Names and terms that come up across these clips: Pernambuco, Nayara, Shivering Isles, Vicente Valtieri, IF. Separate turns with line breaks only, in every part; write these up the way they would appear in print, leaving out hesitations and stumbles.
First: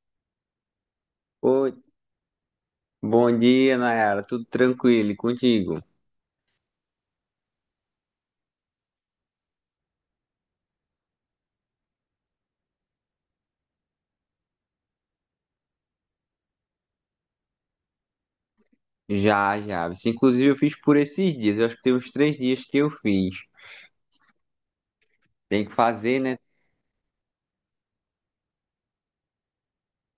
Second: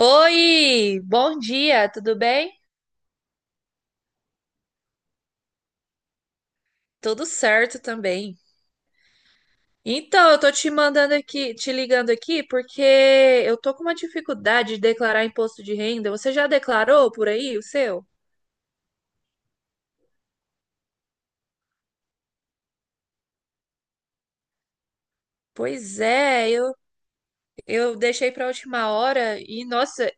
Oi, bom
Oi,
dia, tudo bem?
bom dia, Nayara. Tudo tranquilo e contigo?
Tudo certo também. Então, eu tô te mandando aqui, te ligando aqui porque eu tô com uma dificuldade de declarar imposto de renda. Você já declarou por aí o seu?
Já. Inclusive, eu fiz por esses dias. Eu acho que tem uns três dias que eu fiz. Tem que
Pois
fazer, né?
é, eu deixei pra última hora e, nossa,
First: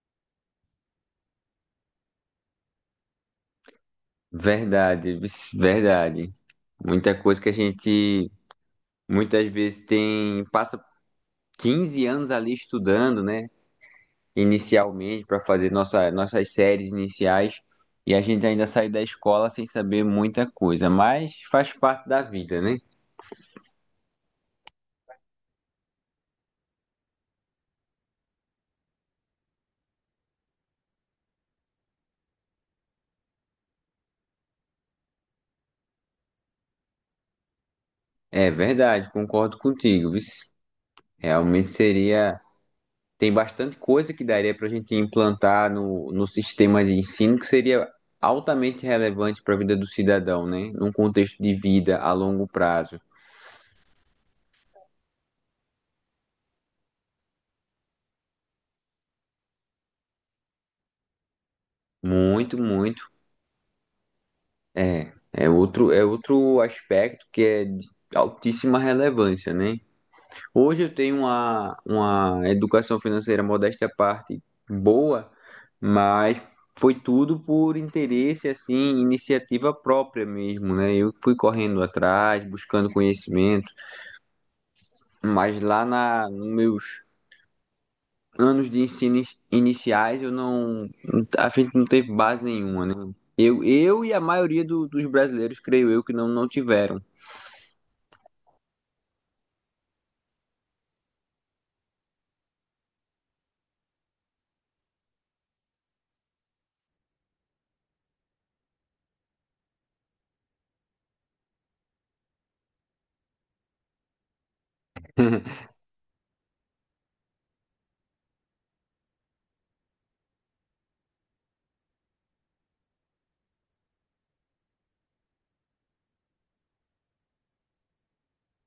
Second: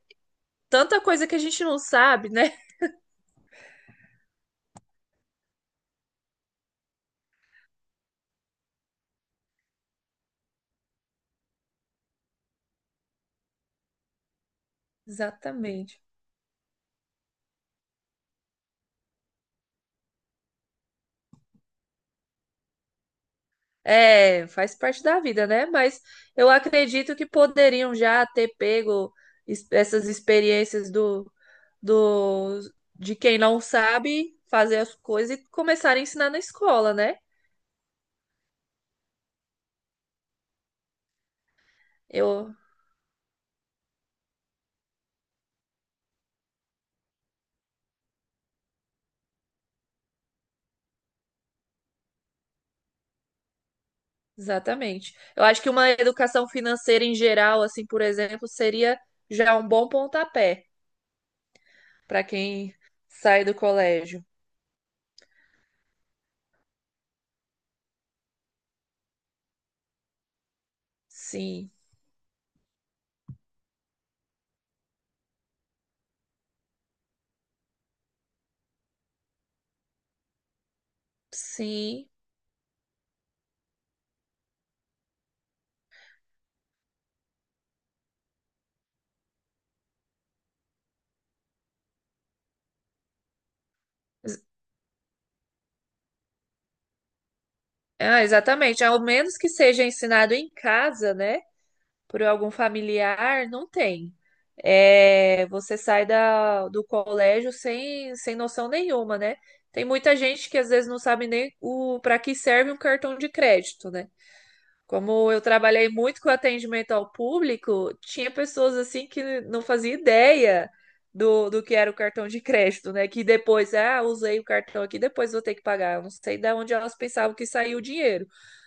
tanta coisa que a gente não sabe, né?
Verdade, vixe, verdade. Muita coisa que a gente muitas vezes tem, passa 15 anos ali estudando, né? Inicialmente, para fazer
Exatamente.
nossas séries iniciais. E a gente ainda sai da escola sem saber muita coisa. Mas faz parte da vida, né?
É, faz parte da vida, né? Mas eu acredito que poderiam já ter pego essas experiências do do de quem não sabe fazer as coisas e começar a ensinar na escola, né?
É verdade, concordo contigo. Vixe. Realmente seria.
Eu,
Tem bastante coisa que daria para a gente implantar no sistema de ensino que seria altamente relevante para a vida do cidadão, né? Num contexto de vida a longo prazo.
exatamente. Eu acho que uma educação financeira em geral, assim, por exemplo, seria já um bom pontapé para
Muito,
quem
muito.
sai do colégio.
É outro aspecto que é de altíssima relevância, né? Hoje eu tenho
Sim,
uma educação financeira modesta à parte boa, mas foi tudo por interesse, assim, iniciativa própria mesmo, né? Eu fui correndo
sim.
atrás, buscando conhecimento. Mas lá na, nos meus anos de ensino iniciais, eu não, não- a gente não teve base nenhuma, né? Eu e a maioria dos brasileiros, creio eu, que não tiveram.
Ah, exatamente. Ao menos que seja ensinado em casa, né? Por algum familiar, não tem. É, você sai do colégio sem, sem noção nenhuma, né? Tem muita gente que às vezes não sabe nem o para que serve um cartão de crédito, né? Como eu trabalhei muito com atendimento ao público, tinha pessoas assim que não fazia ideia do que era o cartão de crédito, né? Que depois, ah, usei o cartão aqui, depois vou ter que pagar. Eu não sei de onde elas pensavam que saiu o dinheiro.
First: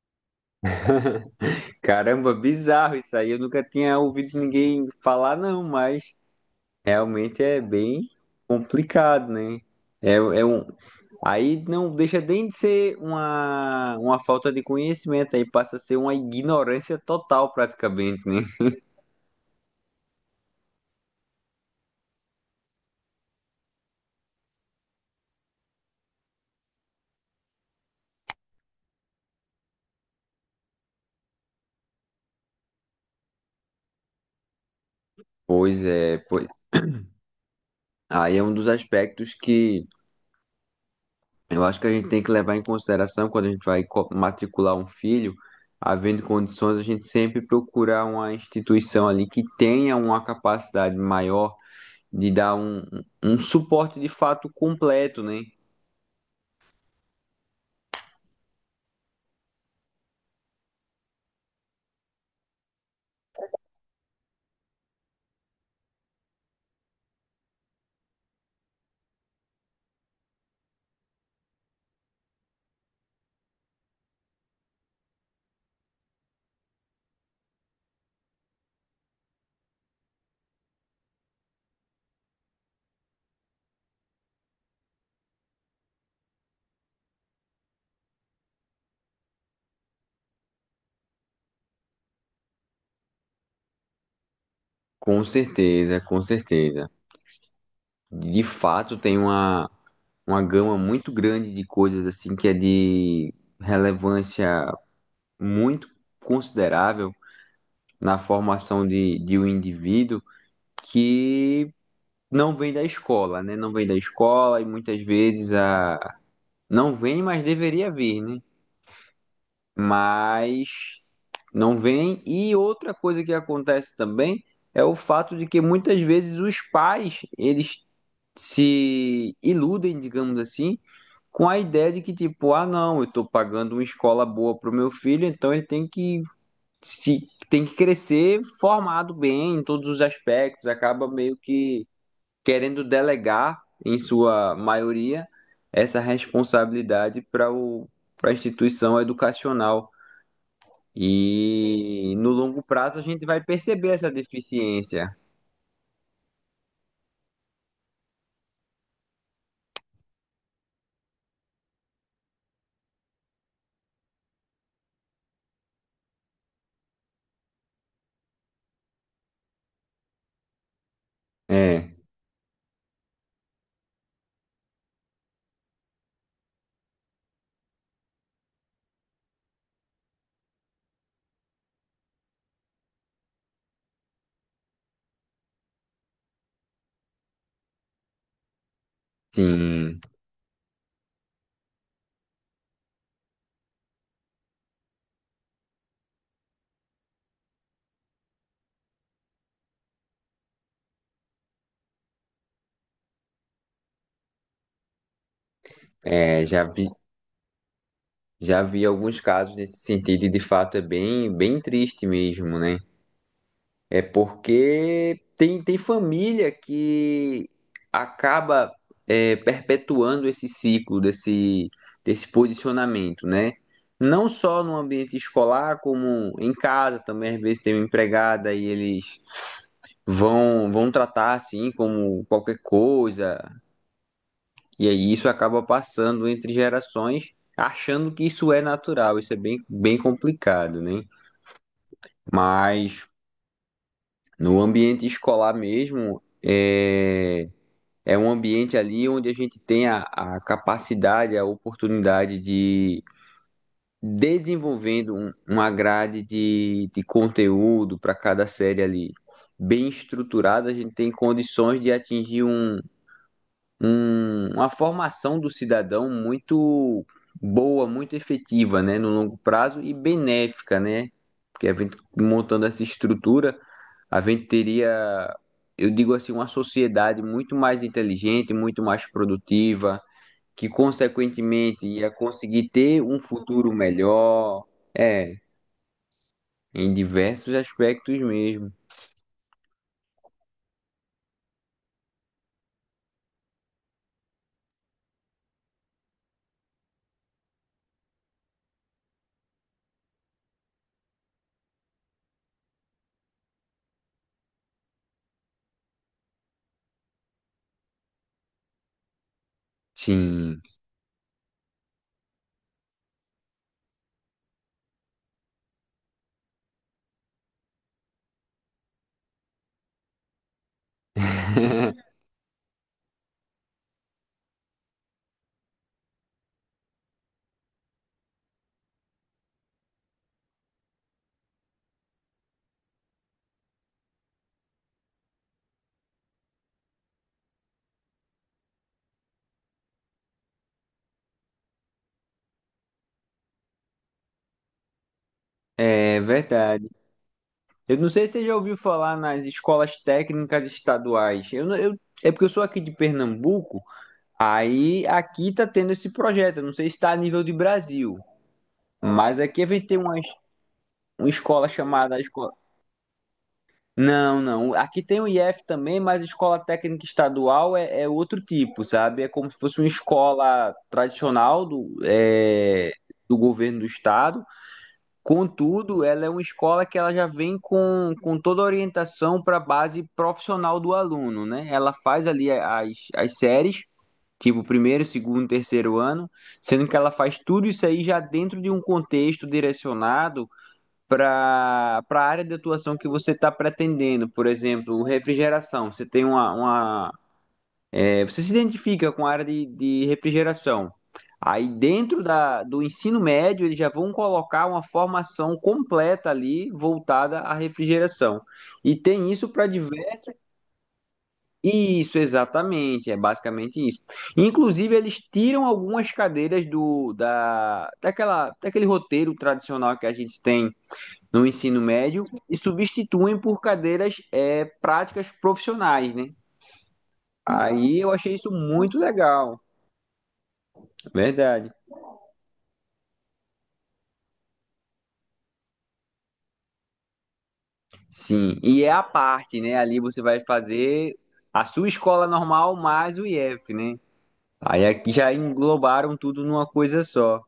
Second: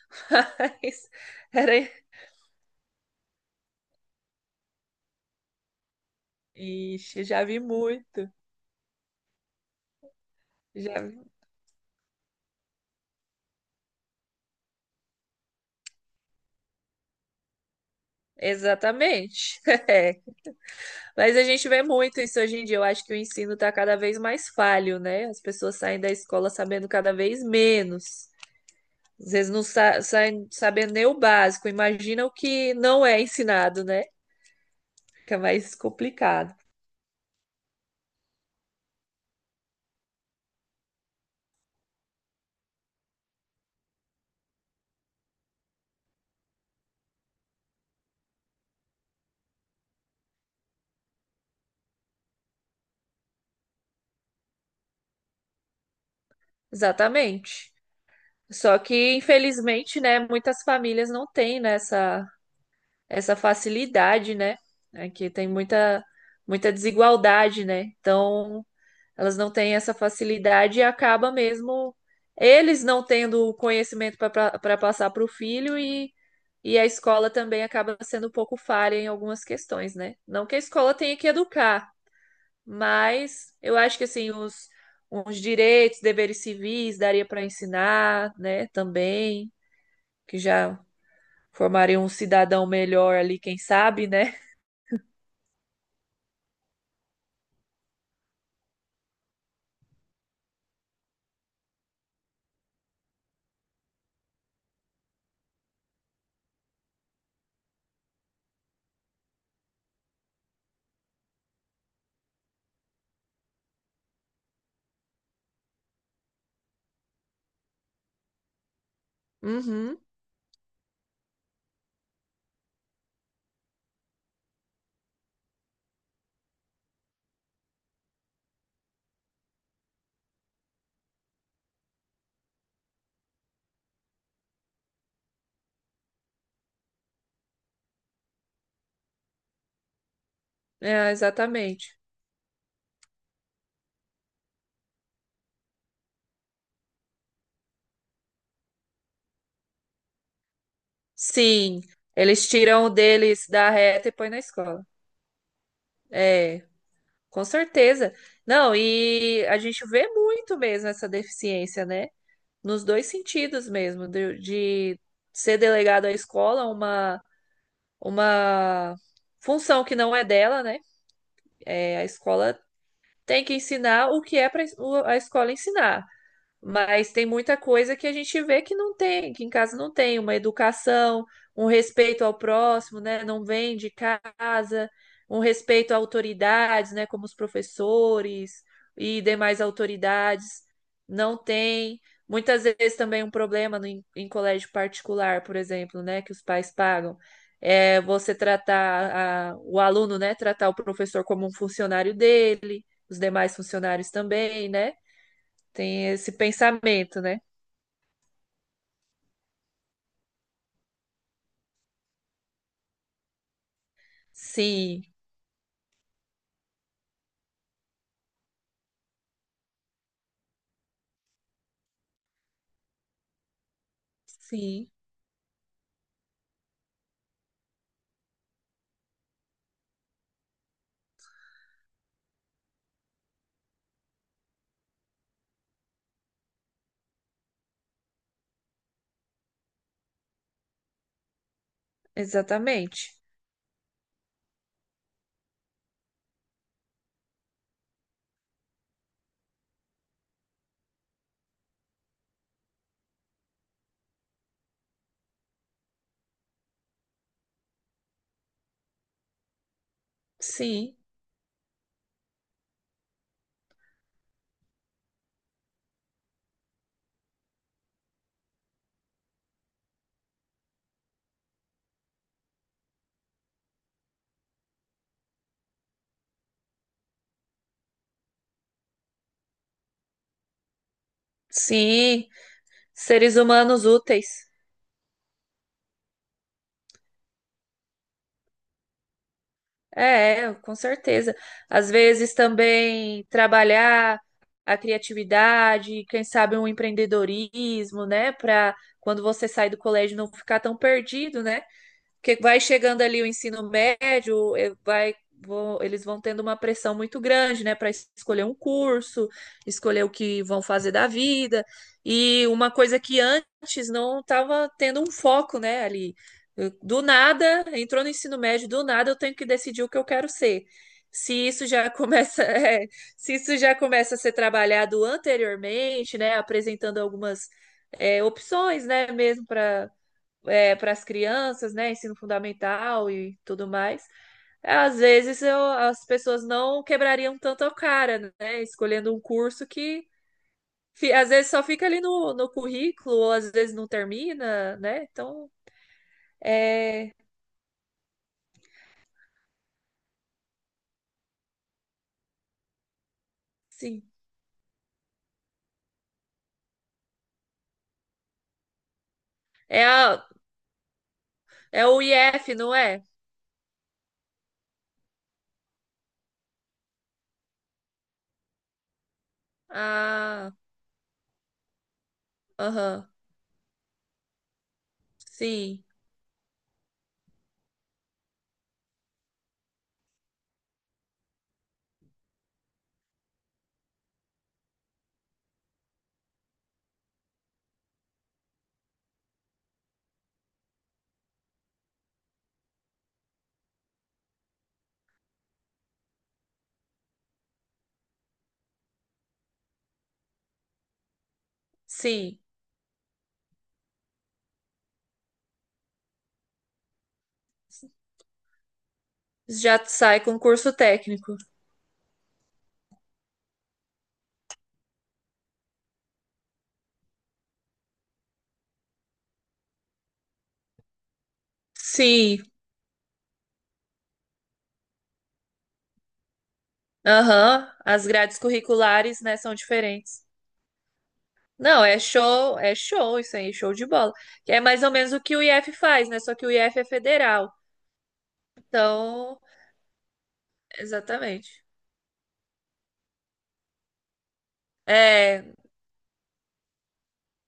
Mas era.
Caramba, bizarro isso aí. Eu nunca tinha ouvido ninguém falar, não, mas
Ixi,
realmente
já vi
é bem
muito.
complicado, né? É, é um...
Já,
Aí não deixa nem de ser uma falta de conhecimento, aí passa a ser uma ignorância total, praticamente, né?
exatamente. É. Mas a gente vê muito isso hoje em dia. Eu acho que o ensino está cada vez mais falho, né? As pessoas saem da escola sabendo cada vez menos. Às vezes não sa saem sabendo nem o básico. Imagina o que não é ensinado, né? Fica mais
Pois é, pois
complicado.
Aí é um dos aspectos que eu acho que a gente tem que levar em consideração quando a gente vai matricular um filho, havendo condições, a gente sempre procurar uma instituição ali que tenha uma capacidade maior de dar um suporte de fato completo, né?
Exatamente. Só que, infelizmente, né, muitas famílias não têm, né, essa facilidade, né? Aqui tem muita, muita desigualdade, né? Então, elas não têm essa facilidade e acaba mesmo eles não tendo o conhecimento para passar para o filho e a escola também acaba sendo um pouco falha em algumas questões, né? Não que a escola tenha que educar, mas eu acho que assim os direitos, deveres civis daria para ensinar, né? Também que já formaria um cidadão melhor ali, quem sabe, né?
Com certeza, com certeza. De fato, tem uma gama muito grande de coisas assim que é de relevância muito considerável na formação de um indivíduo. Que não vem da escola, né? Não vem da escola e muitas vezes a não vem, mas deveria vir, né?
Uhum,
Mas não vem. E outra coisa que acontece também é o fato de que muitas vezes os pais, eles se iludem, digamos assim, com a ideia de que tipo, ah, não, eu estou pagando uma escola boa para o meu filho, então ele tem que se tem que crescer formado bem em todos os aspectos, acaba
é,
meio que
exatamente.
querendo delegar, em sua maioria, essa responsabilidade para a instituição educacional.
Sim,
E no
eles
longo
tiram o
prazo a gente vai
deles da
perceber
reta
essa
e põe na escola.
deficiência.
É, com certeza. Não, e a gente vê muito mesmo essa deficiência, né? Nos dois sentidos mesmo, de ser delegado à escola uma função que não é dela, né?
É,
É, a escola tem que ensinar o que é para a escola ensinar. Mas tem muita coisa que a gente vê que não tem, que em casa não tem, uma educação, um respeito ao próximo, né? Não vem de casa, um respeito a autoridades, né? Como os professores e demais
sim,
autoridades, não tem. Muitas vezes também um problema no, em, em colégio particular, por exemplo, né? Que os pais pagam. É você tratar o aluno, né? Tratar o professor como um funcionário dele, os demais funcionários também, né? Tem esse
é,
pensamento, né?
já vi alguns casos nesse sentido e de fato é bem, bem triste mesmo, né? É
Sim,
porque tem família que acaba é, perpetuando esse ciclo desse posicionamento, né? Não só no
sim,
ambiente escolar, como em casa também, às vezes tem uma empregada e eles vão tratar assim como qualquer coisa. E aí isso acaba passando entre gerações, achando que isso é natural. Isso é bem, bem complicado, né? Mas
exatamente.
no ambiente escolar mesmo, é É um ambiente ali onde a gente tem a capacidade, a oportunidade de desenvolvendo uma grade de conteúdo para cada série ali bem estruturada, a gente
Sim,
tem condições de atingir uma formação do cidadão muito boa, muito efetiva, né, no longo prazo e benéfica, né? Porque a gente montando essa estrutura, a gente teria, eu digo assim, uma sociedade muito mais inteligente, muito mais produtiva, que consequentemente ia
sim.
conseguir ter um
Seres
futuro
humanos úteis.
melhor, é, em diversos aspectos mesmo.
É, com certeza. Às vezes também trabalhar a criatividade, quem sabe um empreendedorismo, né? Para quando você sai do colégio não ficar tão perdido, né? Porque vai chegando ali o ensino médio, vai, eles vão tendo uma pressão muito grande, né, para escolher um curso, escolher o que vão
Sim.
fazer da vida. E uma coisa que antes não estava tendo um foco, né, ali. Do nada, entrou no ensino médio, do nada eu tenho que decidir o que eu quero ser. Se isso já começa, é, se isso já começa a ser trabalhado anteriormente, né, apresentando algumas, é, opções, né, mesmo para as crianças, né? Ensino fundamental e tudo mais. Às vezes as pessoas não quebrariam tanto a cara, né? Escolhendo um curso que às vezes só fica ali no currículo, ou às vezes não termina, né? Então,
É verdade.
é.
Eu não sei se você já ouviu falar nas escolas técnicas estaduais. Eu, não- eu- É porque eu sou aqui de Pernambuco,
Sim.
aí aqui tá tendo esse projeto. Eu não sei se está a nível de Brasil, mas aqui a
É,
gente tem
a,
uma escola
é o
chamada escola.
IF, não é?
Não, não. Aqui tem o IF também, mas escola técnica estadual é outro tipo, sabe? É como se fosse uma
Ah,
escola tradicional
aham.
do governo do estado.
Sim,
Contudo, ela é uma escola que ela já vem com toda a orientação para a base profissional do aluno, né? Ela faz ali as séries, tipo primeiro, segundo, terceiro ano, sendo que ela faz tudo isso aí já dentro de um contexto direcionado para a área de atuação que você está pretendendo. Por exemplo, refrigeração. Você tem Você se identifica com a área de refrigeração. Aí dentro
sim.
do ensino médio, eles já vão colocar uma formação completa ali voltada à refrigeração. E tem isso para
Já sai
diversos.
com curso técnico.
Isso, exatamente, é basicamente isso. Inclusive, eles tiram algumas cadeiras daquele roteiro tradicional que a gente tem no ensino médio
Sim,
e substituem por cadeiras é, práticas profissionais, né?
aham.
Aí
As
eu achei
grades
isso muito
curriculares, né, são
legal.
diferentes.
É verdade.
Não, é show isso aí, show de bola. Que é mais ou menos o que o IF faz, né? Só que o IF é federal.
Sim, e é a
Então,
parte, né? Ali você vai fazer
exatamente.
a sua escola normal mais o IF, né? Aí aqui já
É,
englobaram tudo numa coisa só.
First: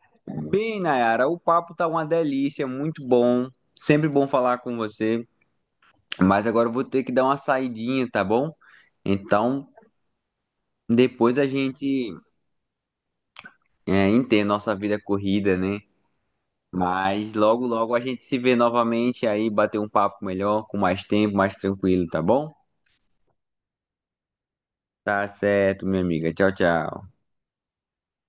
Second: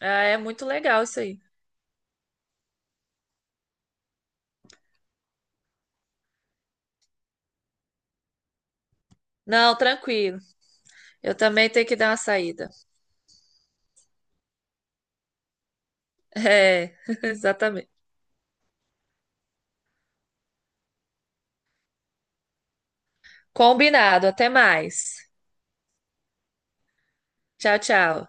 é muito
Bem,
legal isso
Nayara, o
aí.
papo tá uma delícia, muito bom. Sempre bom falar com você, mas agora eu vou ter que dar uma saidinha, tá bom? Então,
Não, tranquilo. Eu
depois a
também tenho que dar
gente
uma saída.
é, entende nossa vida corrida, né?
É,
Mas logo,
exatamente.
logo a gente se vê novamente aí, bater um papo melhor, com mais tempo, mais tranquilo, tá bom?
Combinado. Até mais.
Tá certo, minha amiga. Tchau, tchau.
Tchau, tchau.